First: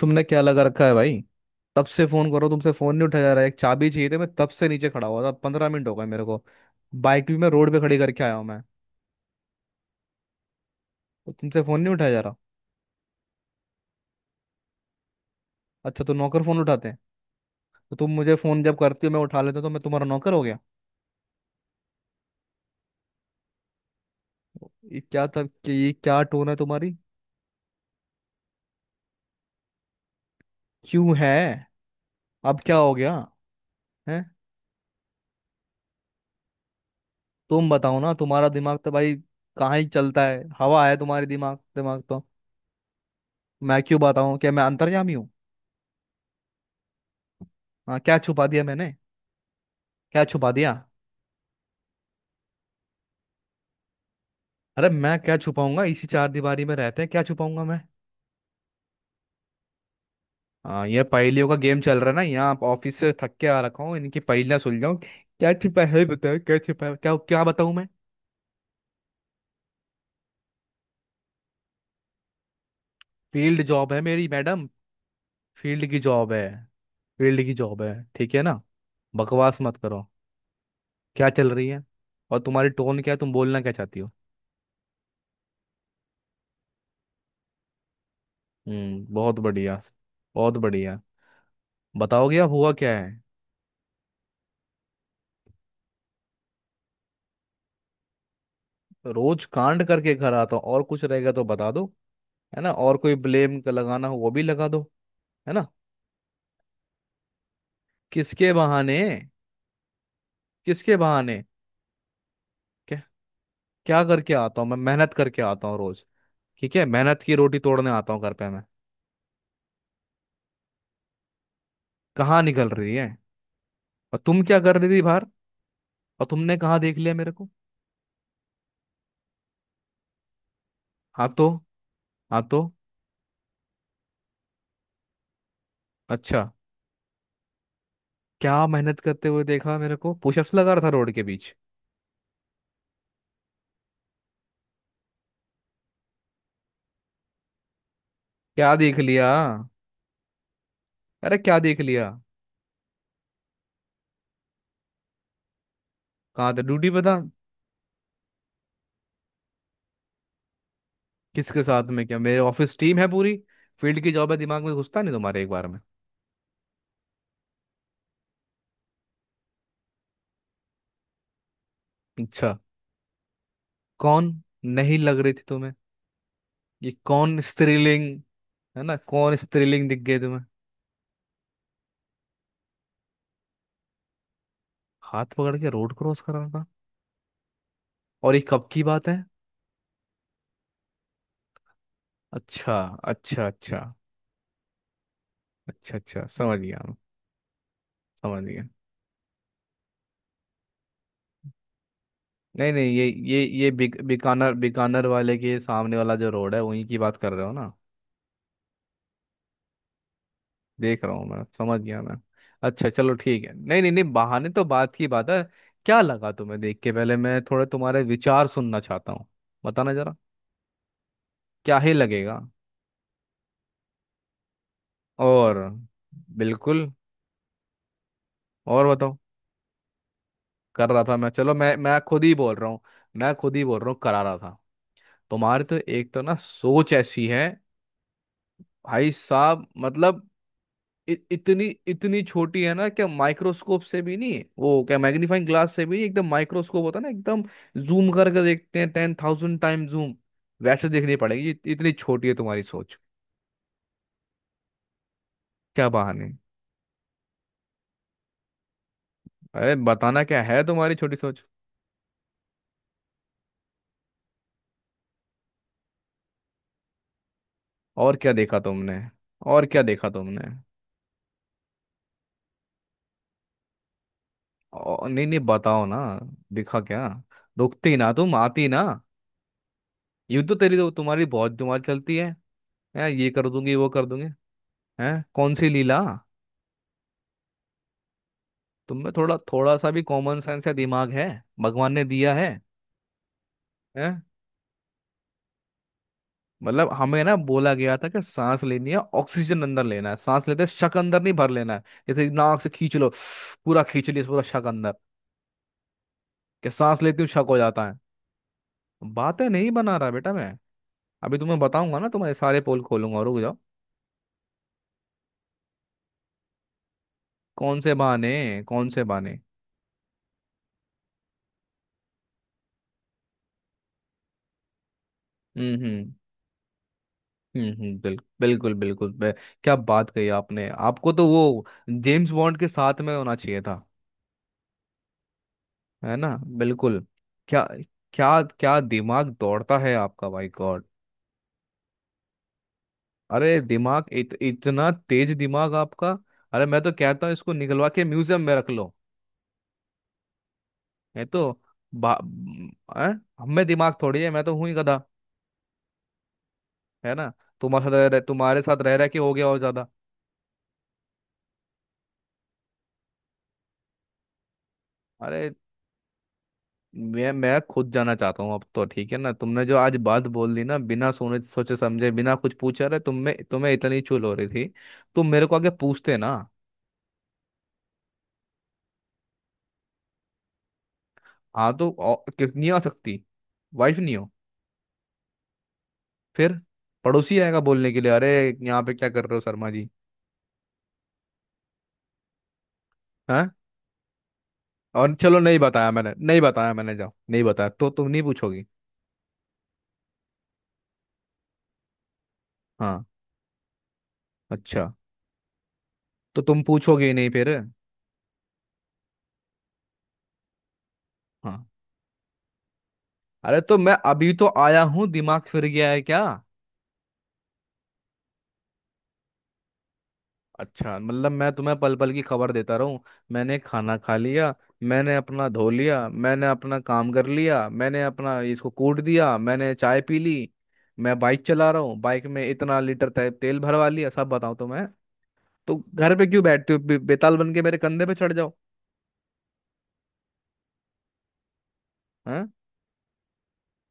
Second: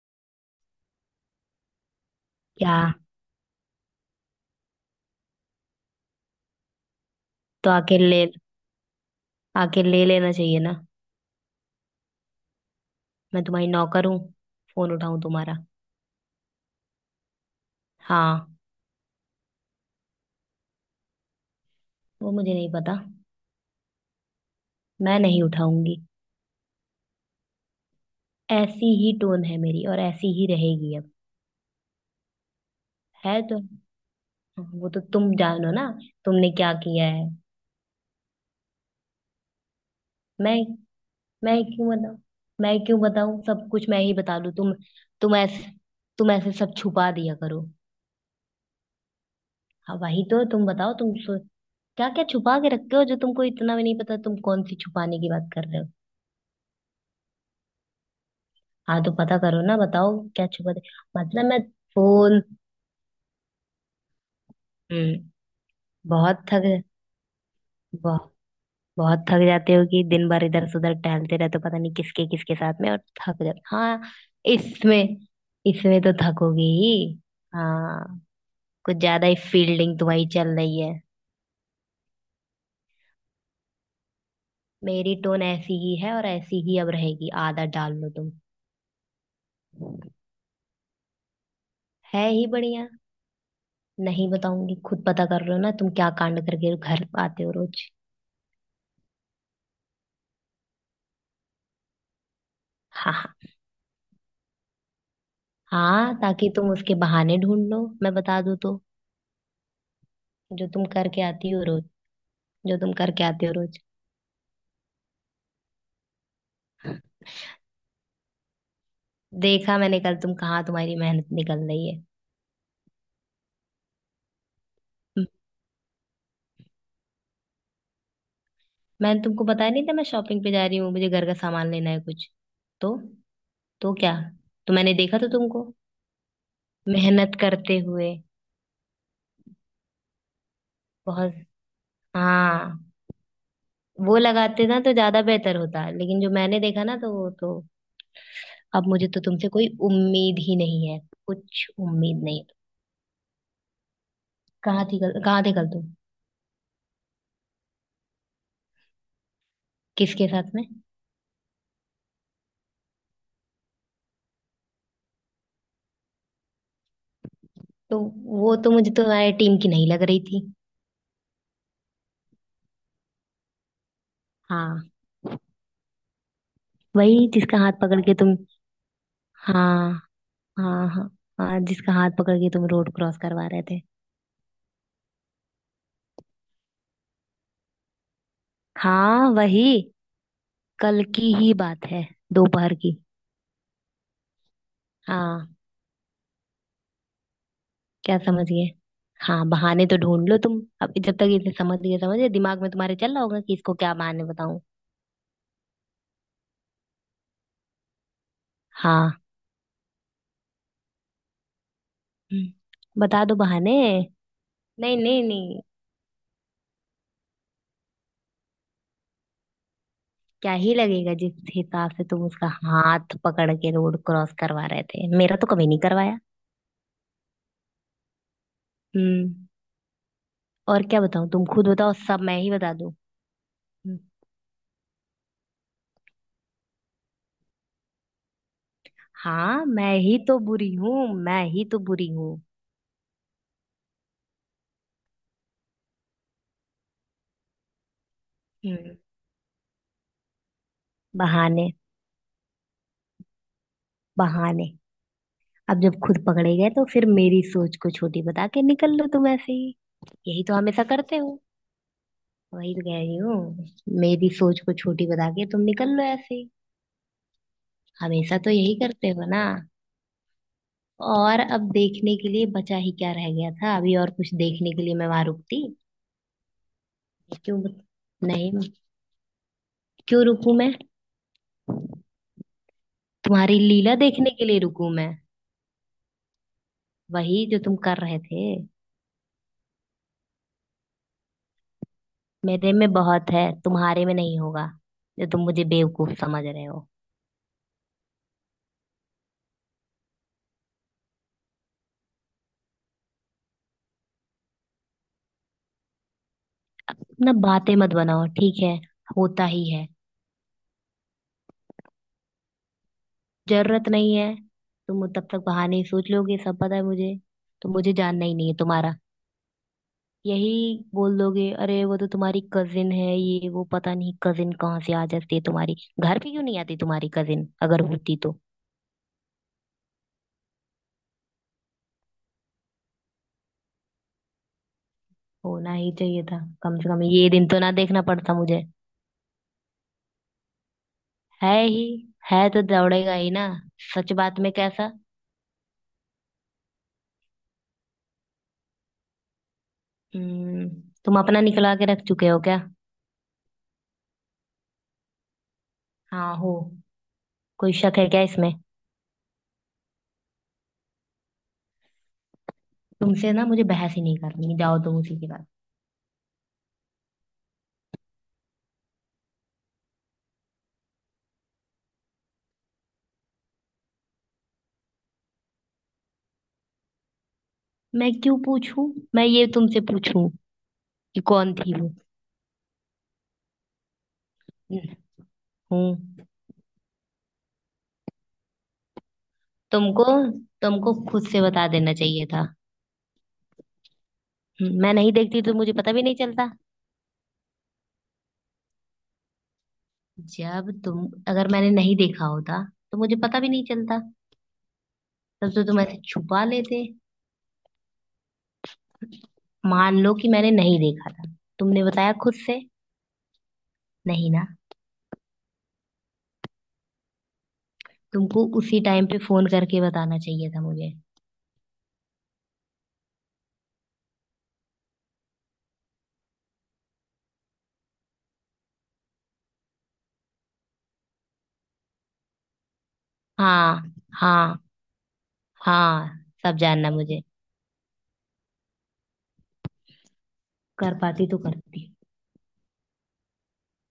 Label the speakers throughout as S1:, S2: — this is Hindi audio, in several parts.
S1: तुमने क्या लगा रखा है भाई। तब से फोन करो, तुमसे
S2: क्या?
S1: फोन नहीं उठाया जा रहा है। एक चाबी चाहिए थी, मैं तब से नीचे खड़ा हुआ था, 15 मिनट हो गए मेरे को। बाइक भी मैं
S2: तो
S1: रोड पे खड़ी करके आया हूँ मैं।
S2: आके ले लेना चाहिए ना।
S1: तो तुमसे फोन नहीं उठाया जा रहा।
S2: मैं तुम्हारी नौकर हूँ? फोन उठाऊं तुम्हारा?
S1: अच्छा, तो नौकर फोन उठाते हैं? तो तुम मुझे
S2: हाँ।
S1: फोन जब करती हो मैं उठा लेता हूं, तो मैं तुम्हारा नौकर हो गया?
S2: वो मुझे नहीं पता। मैं नहीं
S1: ये
S2: उठाऊंगी।
S1: क्या टोन है तुम्हारी?
S2: ऐसी ही टोन है मेरी और ऐसी ही रहेगी अब।
S1: क्यों है? अब क्या हो गया
S2: है तो।
S1: है?
S2: वो तो तुम जानो ना। तुमने क्या किया है?
S1: तुम बताओ ना। तुम्हारा दिमाग तो भाई कहाँ ही चलता है।
S2: मैं
S1: हवा है तुम्हारी
S2: मैं
S1: दिमाग
S2: क्यों
S1: दिमाग
S2: बताऊं?
S1: तो
S2: मैं क्यों बताऊं, सब
S1: मैं
S2: कुछ मैं
S1: क्यों
S2: ही
S1: बताऊं?
S2: बता
S1: कि
S2: दूं?
S1: मैं
S2: तुम।
S1: अंतर्यामी हूँ?
S2: तुम ऐसे तुम ऐसे सब छुपा दिया करो।
S1: हाँ, क्या छुपा दिया मैंने?
S2: हाँ, वही
S1: क्या
S2: तो
S1: छुपा
S2: तुम
S1: दिया?
S2: बताओ। तुम सो, क्या क्या छुपा के रखते हो जो तुमको इतना भी नहीं पता तुम कौन सी
S1: अरे मैं
S2: छुपाने की
S1: क्या
S2: बात कर रहे
S1: छुपाऊंगा,
S2: हो।
S1: इसी चार दीवारी में रहते हैं, क्या छुपाऊंगा मैं?
S2: हाँ तो पता करो ना, बताओ क्या छुपा दे।
S1: हाँ, ये
S2: मतलब
S1: पहेलियों का
S2: मैं
S1: गेम चल रहा है ना
S2: फूल
S1: यहाँ। आप ऑफिस से थक के आ रखा हूँ, इनकी पहेलियां सुलझाऊं।
S2: हम्म
S1: क्या छिपा है बताओ,
S2: बहुत
S1: क्या
S2: थक
S1: छिपा है? क्या क्या बताऊं मैं?
S2: बहुत बहुत थक जाते हो कि दिन भर इधर से उधर टहलते रहते हो, पता नहीं किसके किसके साथ में, और थक जाते।
S1: फील्ड जॉब है
S2: हाँ।
S1: मेरी मैडम।
S2: इसमें
S1: फील्ड की
S2: इसमें तो
S1: जॉब है।
S2: थकोगे ही।
S1: फील्ड की जॉब है
S2: हाँ।
S1: ठीक है ना?
S2: कुछ ज्यादा ही
S1: बकवास मत
S2: फील्डिंग
S1: करो।
S2: तुम्हारी चल रही है।
S1: क्या चल रही है? और तुम्हारी टोन क्या है, तुम बोलना क्या चाहती हो?
S2: मेरी टोन ऐसी ही है और ऐसी ही अब रहेगी, आदत डाल लो तुम।
S1: बहुत बढ़िया। बहुत बढ़िया।
S2: है
S1: बताओगे
S2: ही
S1: अब हुआ
S2: बढ़िया।
S1: क्या है?
S2: नहीं बताऊंगी, खुद पता कर रहे हो ना तुम क्या कांड करके घर आते हो रोज।
S1: रोज कांड करके घर आता हूँ, और कुछ रहेगा तो बता दो। है ना, और कोई ब्लेम लगाना हो वो भी लगा दो। है ना?
S2: हाँ, ताकि तुम उसके बहाने ढूंढ लो मैं बता
S1: किसके
S2: दूँ तो।
S1: बहाने?
S2: जो तुम
S1: किसके
S2: करके
S1: बहाने?
S2: आती हो रोज। जो तुम
S1: क्या?
S2: करके आते हो रोज।
S1: क्या करके आता हूँ मैं? मेहनत करके आता हूँ रोज। ठीक है, मेहनत की रोटी तोड़ने आता हूँ घर पे मैं।
S2: देखा मैंने कल, तुम कहाँ, तुम्हारी मेहनत निकल रही है।
S1: कहाँ निकल रही है? और तुम क्या कर रही थी बाहर?
S2: हम्म,
S1: और तुमने कहाँ देख लिया मेरे को?
S2: मैंने तुमको बताया नहीं था, मैं शॉपिंग पे जा रही हूँ, मुझे घर
S1: हाँ
S2: का
S1: तो।
S2: सामान लेना है कुछ।
S1: हाँ तो।
S2: तो तो क्या? तो मैंने देखा तो तुमको
S1: अच्छा।
S2: मेहनत करते हुए।
S1: क्या मेहनत करते हुए देखा मेरे को, पुशअप्स लगा रहा था रोड के
S2: बहुत।
S1: बीच?
S2: हाँ, वो लगाते ना तो ज्यादा बेहतर होता, लेकिन जो मैंने देखा ना तो वो तो।
S1: क्या
S2: अब
S1: देख
S2: मुझे तो
S1: लिया?
S2: तुमसे कोई उम्मीद ही नहीं है।
S1: अरे क्या
S2: कुछ
S1: देख लिया?
S2: उम्मीद नहीं। कहाँ थी कल, कहाँ थे कल तुम?
S1: कहाँ था, ड्यूटी पे था।
S2: किसके साथ में?
S1: किसके साथ में क्या, मेरे ऑफिस टीम है पूरी। फील्ड की जॉब है, दिमाग में घुसता नहीं तुम्हारे एक बार में।
S2: तो। वो तो मुझे तुम्हारे टीम की नहीं लग रही थी।
S1: अच्छा, कौन?
S2: हाँ,
S1: नहीं लग रही थी तुम्हें? ये
S2: वही
S1: कौन
S2: जिसका हाथ पकड़
S1: स्त्रीलिंग?
S2: के तुम।
S1: है ना? कौन स्त्रीलिंग
S2: हाँ,
S1: दिख गई तुम्हें?
S2: हाँ, हाँ। हाँ, जिसका हाथ पकड़ के तुम रोड क्रॉस करवा रहे थे।
S1: हाथ पकड़ के रोड क्रॉस कर रहा था? और ये कब की बात है?
S2: हाँ वही, कल की ही बात है।
S1: अच्छा।
S2: दोपहर की।
S1: अच्छा अच्छा।
S2: हाँ।
S1: अच्छा अच्छा समझ गया मैं।
S2: क्या
S1: समझ गया।
S2: समझिए? हाँ, बहाने तो ढूंढ लो तुम। अब जब तक इसे समझ गए समझे दिमाग में
S1: नहीं नहीं,
S2: तुम्हारे
S1: ये
S2: चल रहा
S1: ये
S2: होगा कि
S1: ये
S2: इसको क्या
S1: बिक,
S2: बहाने
S1: बीकानेर
S2: बताऊं।
S1: बीकानेर वाले के सामने वाला जो रोड है वहीं की बात कर रहे हो ना?
S2: हाँ।
S1: देख रहा हूँ मैं, समझ गया मैं।
S2: हम्म,
S1: अच्छा चलो
S2: बता दो
S1: ठीक है,
S2: बहाने।
S1: नहीं नहीं नहीं, बहाने तो बात
S2: नहीं
S1: की
S2: नहीं
S1: बात है।
S2: नहीं।
S1: क्या लगा तुम्हें देख के? पहले मैं थोड़ा तुम्हारे विचार सुनना चाहता हूँ। बताना जरा।
S2: क्या ही लगेगा, जिस
S1: क्या
S2: हिसाब
S1: ही
S2: से तुम
S1: लगेगा?
S2: उसका हाथ पकड़ के रोड क्रॉस करवा रहे थे, मेरा तो
S1: और?
S2: कभी नहीं करवाया।
S1: बिल्कुल। और बताओ।
S2: हम्म। और
S1: कर
S2: क्या
S1: रहा था मैं,
S2: बताऊं, तुम
S1: चलो
S2: खुद
S1: मैं
S2: बताओ,
S1: मैं
S2: सब
S1: खुद ही
S2: मैं ही
S1: बोल रहा
S2: बता
S1: हूँ।
S2: दूं?
S1: मैं खुद ही बोल रहा हूँ,
S2: हम्म।
S1: करा रहा था। तुम्हारी तो एक तो ना सोच ऐसी है। भाई
S2: हाँ,
S1: साहब,
S2: मैं ही
S1: मतलब,
S2: तो बुरी हूँ,
S1: इ,
S2: मैं ही
S1: इतनी
S2: तो बुरी
S1: इतनी
S2: हूँ।
S1: छोटी है ना। क्या माइक्रोस्कोप से भी नहीं, वो क्या मैग्नीफाइंग ग्लास से भी नहीं, एकदम माइक्रोस्कोप होता है ना एकदम, जूम करके देखते हैं
S2: हम्म।
S1: 10,000 टाइम जूम। वैसे देखनी पड़ेगी, इत-
S2: बहाने,
S1: इतनी छोटी है तुम्हारी सोच।
S2: बहाने। अब
S1: क्या
S2: जब खुद
S1: बहाने?
S2: पकड़े गए तो फिर मेरी सोच को छोटी बता के निकल लो तुम ऐसे
S1: अरे
S2: ही।
S1: बताना क्या
S2: यही तो
S1: है
S2: हमेशा
S1: तुम्हारी छोटी
S2: करते हो।
S1: सोच?
S2: वही तो कह रही हूँ। मेरी सोच को छोटी बता के तुम निकल लो ऐसे ही।
S1: और क्या
S2: हमेशा तो
S1: देखा
S2: यही
S1: तुमने?
S2: करते हो ना।
S1: और क्या देखा तुमने?
S2: और अब देखने के लिए बचा ही क्या रह गया था? अभी और कुछ देखने के लिए मैं
S1: और
S2: वहां
S1: नहीं नहीं,
S2: रुकती?
S1: बताओ ना। दिखा क्या?
S2: क्यों बत-
S1: रुकती ना, तुम
S2: नहीं।
S1: आती ना।
S2: क्यों
S1: यूं तो
S2: रुकूं मैं?
S1: तेरी तो तुम्हारी बहुत जुबान चलती है। हैं, ये कर
S2: तुम्हारी
S1: दूंगी, वो
S2: लीला
S1: कर दूंगी।
S2: देखने के लिए रुकूं मैं?
S1: हैं, कौन सी लीला?
S2: वही जो तुम कर रहे थे।
S1: तुम में थोड़ा थोड़ा सा भी कॉमन सेंस या दिमाग है? भगवान ने दिया है?
S2: मेरे में बहुत है, तुम्हारे में
S1: हैं?
S2: नहीं होगा। जो तुम मुझे बेवकूफ समझ रहे हो।
S1: मतलब हमें ना बोला गया था कि सांस लेनी है, ऑक्सीजन अंदर लेना है, सांस लेते शक अंदर नहीं भर लेना है, जैसे नाक से खींच लो पूरा, खींच लिया पूरा शक अंदर, कि सांस लेती हूँ
S2: ना,
S1: शक हो
S2: बातें
S1: जाता
S2: मत
S1: है।
S2: बनाओ, ठीक है? होता
S1: बातें
S2: ही
S1: नहीं
S2: है।
S1: बना रहा बेटा मैं। अभी तुम्हें बताऊंगा ना, तुम्हारे सारे पोल खोलूंगा और।
S2: जरूरत नहीं है। तुम तब तक बहाने ही सोच लोगे, सब पता है मुझे। तो
S1: कौन
S2: मुझे
S1: से
S2: जानना
S1: बहाने?
S2: ही नहीं है
S1: कौन
S2: तुम्हारा।
S1: से बहाने?
S2: यही बोल दोगे, अरे वो तो तुम्हारी कजिन है, ये वो। पता नहीं कजिन कहाँ से आ जाती है
S1: हम्म
S2: तुम्हारी,
S1: हम्म
S2: घर पे क्यों नहीं आती तुम्हारी कजिन अगर होती तो।
S1: बिल्कुल बिल्कुल क्या बात कही आपने, आपको तो वो जेम्स बॉन्ड के साथ में होना चाहिए था।
S2: होना ही
S1: है
S2: चाहिए
S1: ना?
S2: था, कम से कम
S1: बिल्कुल।
S2: ये दिन तो
S1: क्या?
S2: ना देखना
S1: क्या
S2: पड़ता मुझे।
S1: क्या दिमाग दौड़ता है आपका भाई, गॉड।
S2: है ही। है तो दौड़ेगा ही ना।
S1: अरे दिमाग,
S2: सच
S1: इत,
S2: बात में
S1: इतना
S2: कैसा।
S1: तेज दिमाग आपका। अरे मैं तो कहता हूँ इसको निकलवा के म्यूजियम में रख लो।
S2: हम्म। तुम
S1: ये
S2: अपना
S1: तो
S2: निकला के रख
S1: बा-
S2: चुके हो क्या?
S1: अ? हम में दिमाग थोड़ी है, मैं तो हूं ही गधा।
S2: हाँ हो।
S1: है ना?
S2: कोई
S1: तुम्हारे साथ
S2: शक
S1: रह
S2: है
S1: रहे,
S2: क्या इसमें?
S1: तुम्हारे साथ रह रह के हो गया और ज्यादा।
S2: तुमसे ना मुझे बहस ही नहीं करनी, जाओ तुम उसी के बाद।
S1: अरे मैं खुद जाना चाहता हूँ अब तो, ठीक है ना? तुमने जो आज बात बोल दी ना, बिना सोने सोचे समझे, बिना कुछ पूछा, रहे तुम में, तुम्हें इतनी चुल हो रही थी, तुम मेरे को आगे पूछते ना।
S2: मैं क्यों पूछूं? मैं ये तुमसे पूछूं कि कौन
S1: हाँ
S2: थी
S1: तो,
S2: वो?
S1: नहीं आ सकती? वाइफ नहीं हो?
S2: हूँ।
S1: फिर? पड़ोसी आएगा बोलने के लिए, अरे यहाँ पे क्या कर रहे हो शर्मा जी?
S2: तुमको तुमको खुद से बता देना चाहिए था।
S1: हाँ।
S2: मैं नहीं
S1: और चलो,
S2: देखती तो
S1: नहीं
S2: मुझे
S1: बताया
S2: पता भी
S1: मैंने,
S2: नहीं
S1: नहीं
S2: चलता।
S1: बताया मैंने, जाओ, नहीं बताया तो तुम नहीं पूछोगी?
S2: जब तुम अगर मैंने नहीं देखा होता तो
S1: हाँ।
S2: मुझे पता भी नहीं चलता।
S1: अच्छा।
S2: तब तो तुम ऐसे
S1: तो
S2: छुपा
S1: तुम
S2: लेते।
S1: पूछोगे ही नहीं फिर?
S2: मान लो कि मैंने नहीं देखा था।
S1: हाँ।
S2: तुमने बताया खुद से?
S1: अरे तो मैं
S2: नहीं
S1: अभी
S2: ना।
S1: तो आया हूँ, दिमाग फिर गया है क्या?
S2: तुमको उसी टाइम पे फोन करके बताना चाहिए था मुझे।
S1: अच्छा मतलब मैं तुम्हें पल पल की खबर देता रहूं? मैंने खाना खा लिया, मैंने अपना धो लिया, मैंने अपना काम कर लिया, मैंने अपना इसको कूट दिया, मैंने चाय पी ली, मैं बाइक चला रहा हूँ, बाइक में इतना लीटर तेल
S2: हाँ,
S1: भरवा लिया, सब बताऊं
S2: हाँ,
S1: तो मैं? तो घर
S2: हाँ।
S1: पे क्यों
S2: सब
S1: बैठते हो,
S2: जानना
S1: बे-
S2: मुझे,
S1: बेताल बन के मेरे कंधे पे चढ़ जाओ।
S2: कर पाती तो करती।
S1: हैं?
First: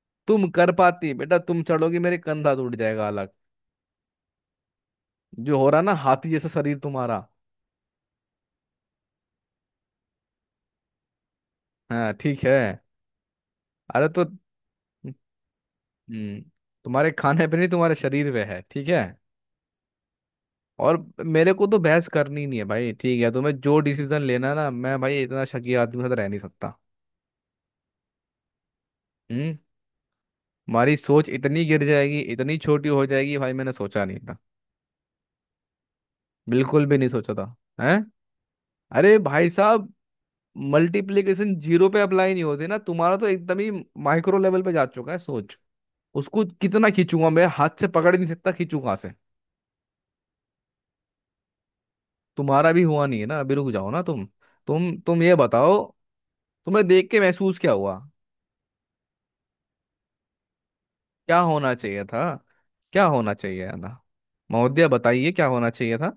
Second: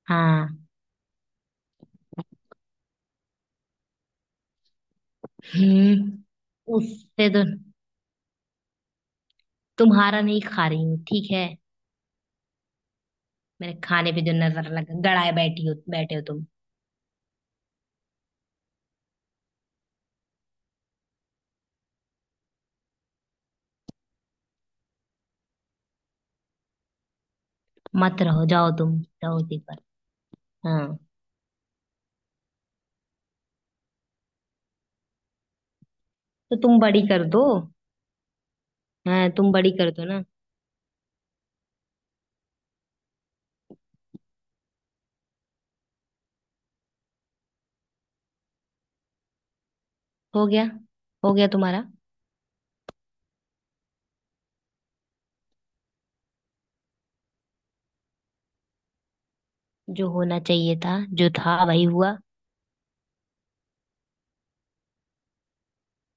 S2: हाँ।
S1: तुम कर पाती बेटा? तुम चढ़ोगी मेरे, कंधा टूट जाएगा अलग। जो हो रहा ना,
S2: हम्म।
S1: हाथी जैसा शरीर तुम्हारा।
S2: उससे तो। तुम्हारा नहीं खा रही हूँ, ठीक है।
S1: हाँ ठीक है।
S2: मेरे
S1: अरे
S2: खाने पे
S1: तो,
S2: जो नजर लग गड़ाए बैठी हो बैठे हो
S1: हम्म
S2: तुम।
S1: तुम्हारे खाने पे नहीं, तुम्हारे शरीर पे है, ठीक है? और मेरे को तो बहस करनी नहीं है भाई, ठीक है? तुम्हें जो डिसीजन लेना है ना, मैं भाई इतना शकी आदमी के साथ रह नहीं सकता।
S2: मत रहो, जाओ तुम। रहो
S1: हम्म
S2: उसी पर।
S1: हमारी
S2: हाँ।
S1: सोच इतनी गिर जाएगी, इतनी छोटी हो जाएगी भाई, मैंने सोचा नहीं था।
S2: तो तुम
S1: बिल्कुल भी
S2: बड़ी
S1: नहीं
S2: कर
S1: सोचा
S2: दो।
S1: था। हैं? अरे
S2: हाँ,
S1: भाई
S2: तुम बड़ी कर
S1: साहब,
S2: दो ना।
S1: मल्टीप्लीकेशन जीरो पे अप्लाई नहीं होते ना। तुम्हारा तो एकदम ही माइक्रो लेवल पे जा चुका है सोच। उसको कितना खींचूंगा मैं, हाथ से पकड़ ही नहीं सकता, खींचू कहाँ से?
S2: हो गया? हो गया तुम्हारा?
S1: तुम्हारा भी हुआ नहीं है ना अभी, रुक जाओ ना तुम। तुम ये बताओ, तुम्हें देख के महसूस क्या हुआ?
S2: जो होना चाहिए था, जो
S1: क्या
S2: था
S1: होना
S2: वही
S1: चाहिए
S2: हुआ।
S1: था? क्या होना चाहिए था? महोदया, बताइए क्या होना चाहिए था?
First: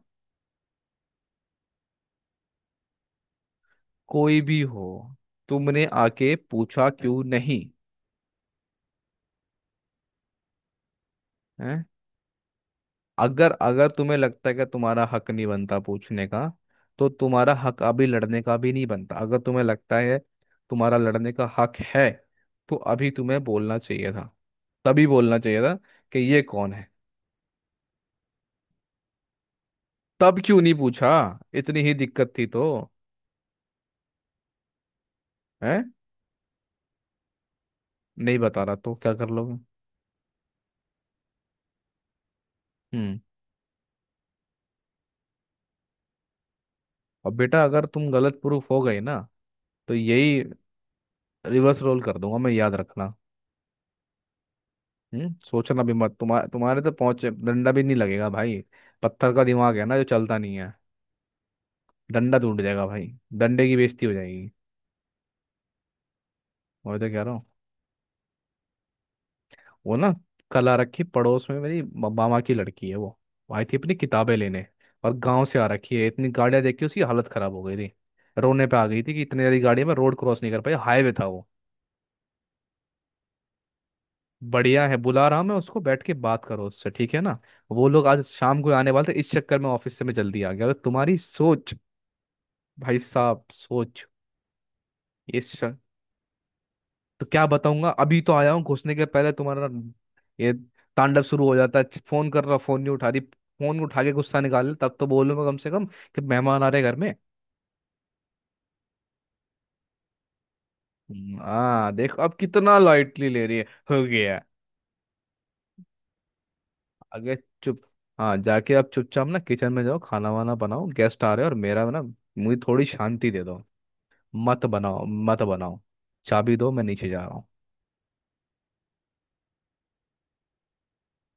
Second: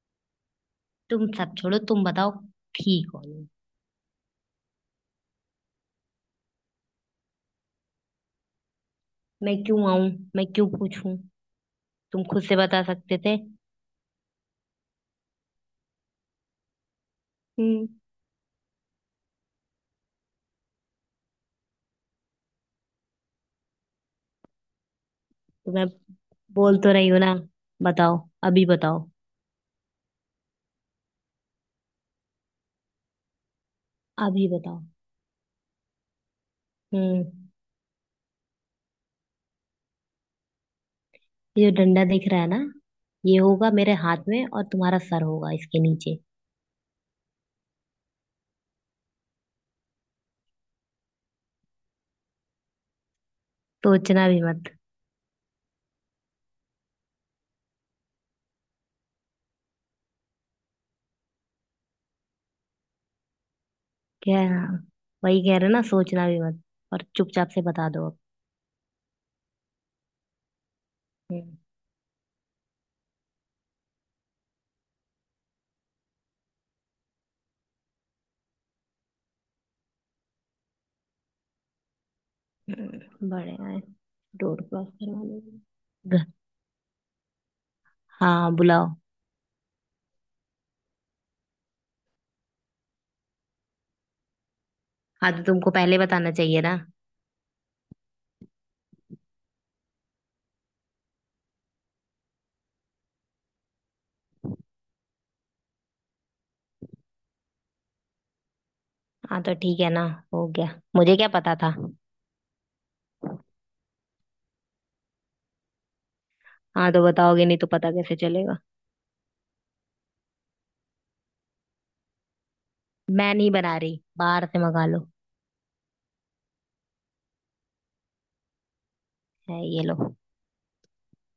S2: तुम सब छोड़ो, तुम बताओ। ठीक हो?
S1: कोई भी हो, तुमने आके पूछा क्यों नहीं?
S2: मैं क्यों आऊं? मैं क्यों पूछूं?
S1: है?
S2: तुम खुद से बता सकते थे।
S1: अगर अगर तुम्हें लगता है कि तुम्हारा हक नहीं बनता पूछने का, तो तुम्हारा हक
S2: हम्म।
S1: अभी लड़ने का भी नहीं बनता। अगर तुम्हें लगता है तुम्हारा लड़ने का हक है, तो अभी तुम्हें बोलना चाहिए था। तभी बोलना चाहिए
S2: तो
S1: था
S2: मैं
S1: कि ये कौन
S2: बोल
S1: है?
S2: तो रही हूँ ना। बताओ, अभी बताओ।
S1: तब क्यों नहीं पूछा? इतनी ही दिक्कत थी तो?
S2: अभी बताओ।
S1: है?
S2: हम्म।
S1: नहीं बता रहा तो क्या कर लोगे?
S2: ये जो डंडा दिख रहा है ना,
S1: हम्म।
S2: ये होगा मेरे हाथ में और तुम्हारा सर होगा इसके नीचे।
S1: अब बेटा अगर तुम गलत प्रूफ हो गई ना, तो यही रिवर्स रोल कर दूंगा मैं, याद रखना।
S2: सोचना भी मत।
S1: सोचना भी मत, तुम्हारे तुम्हारे तो पहुंच डंडा भी नहीं लगेगा भाई। पत्थर का दिमाग है ना जो चलता नहीं है। डंडा टूट जाएगा भाई। डंडे की बेइज्जती हो
S2: क्या है
S1: जाएगी।
S2: ना, वही कह रहे ना, सोचना भी मत।
S1: मैं
S2: और
S1: तो कह रहा हूँ।
S2: चुपचाप से बता दो अब।
S1: वो ना, कला रखी पड़ोस में, मेरी मामा की लड़की है वो। वो आई थी अपनी किताबें लेने, और गांव से आ रखी है, इतनी गाड़ियां देख के उसकी हालत खराब हो गई थी। रोने पे आ गई थी कि इतनी ज्यादा गाड़ियां में रोड क्रॉस नहीं कर पाई, हाईवे था वो।
S2: बढ़िया है। रोड
S1: बढ़िया
S2: क्रॉस
S1: है,
S2: करवा
S1: बुला रहा हूँ मैं
S2: देंगे।
S1: उसको, बैठ के
S2: ग-
S1: बात करो उससे, ठीक है ना? वो लोग आज
S2: हाँ
S1: शाम को
S2: बुलाओ।
S1: आने वाले थे, इस चक्कर में ऑफिस से मैं जल्दी आ गया। अगर तुम्हारी सोच, भाई साहब सोच,
S2: हाँ,
S1: ये
S2: तो
S1: श-
S2: तुमको पहले बताना चाहिए ना।
S1: तो क्या बताऊंगा, अभी तो आया हूँ, घुसने के पहले तुम्हारा ये तांडव शुरू हो जाता है। फोन कर रहा, फोन नहीं उठा रही, फोन उठा के गुस्सा निकाल ले, तब तो बोलूंगा कम से कम कि मेहमान आ रहे घर में।
S2: हाँ, तो ठीक है ना। हो गया। मुझे क्या पता था।
S1: हाँ देखो अब कितना लाइटली ले रही है। हो गया।
S2: हाँ, तो
S1: अगर
S2: बताओगे नहीं तो
S1: चुप।
S2: पता कैसे
S1: हाँ,
S2: चलेगा।
S1: जाके आप चुपचाप ना किचन में जाओ, खाना वाना बनाओ, गेस्ट आ रहे हैं, और मेरा ना, मुझे थोड़ी शांति
S2: मैं
S1: दे
S2: नहीं
S1: दो।
S2: बना रही, बाहर से
S1: मत
S2: मंगा
S1: बनाओ
S2: लो।
S1: मत बनाओ। चाबी दो, मैं नीचे जा रहा हूँ।
S2: है, ये लो।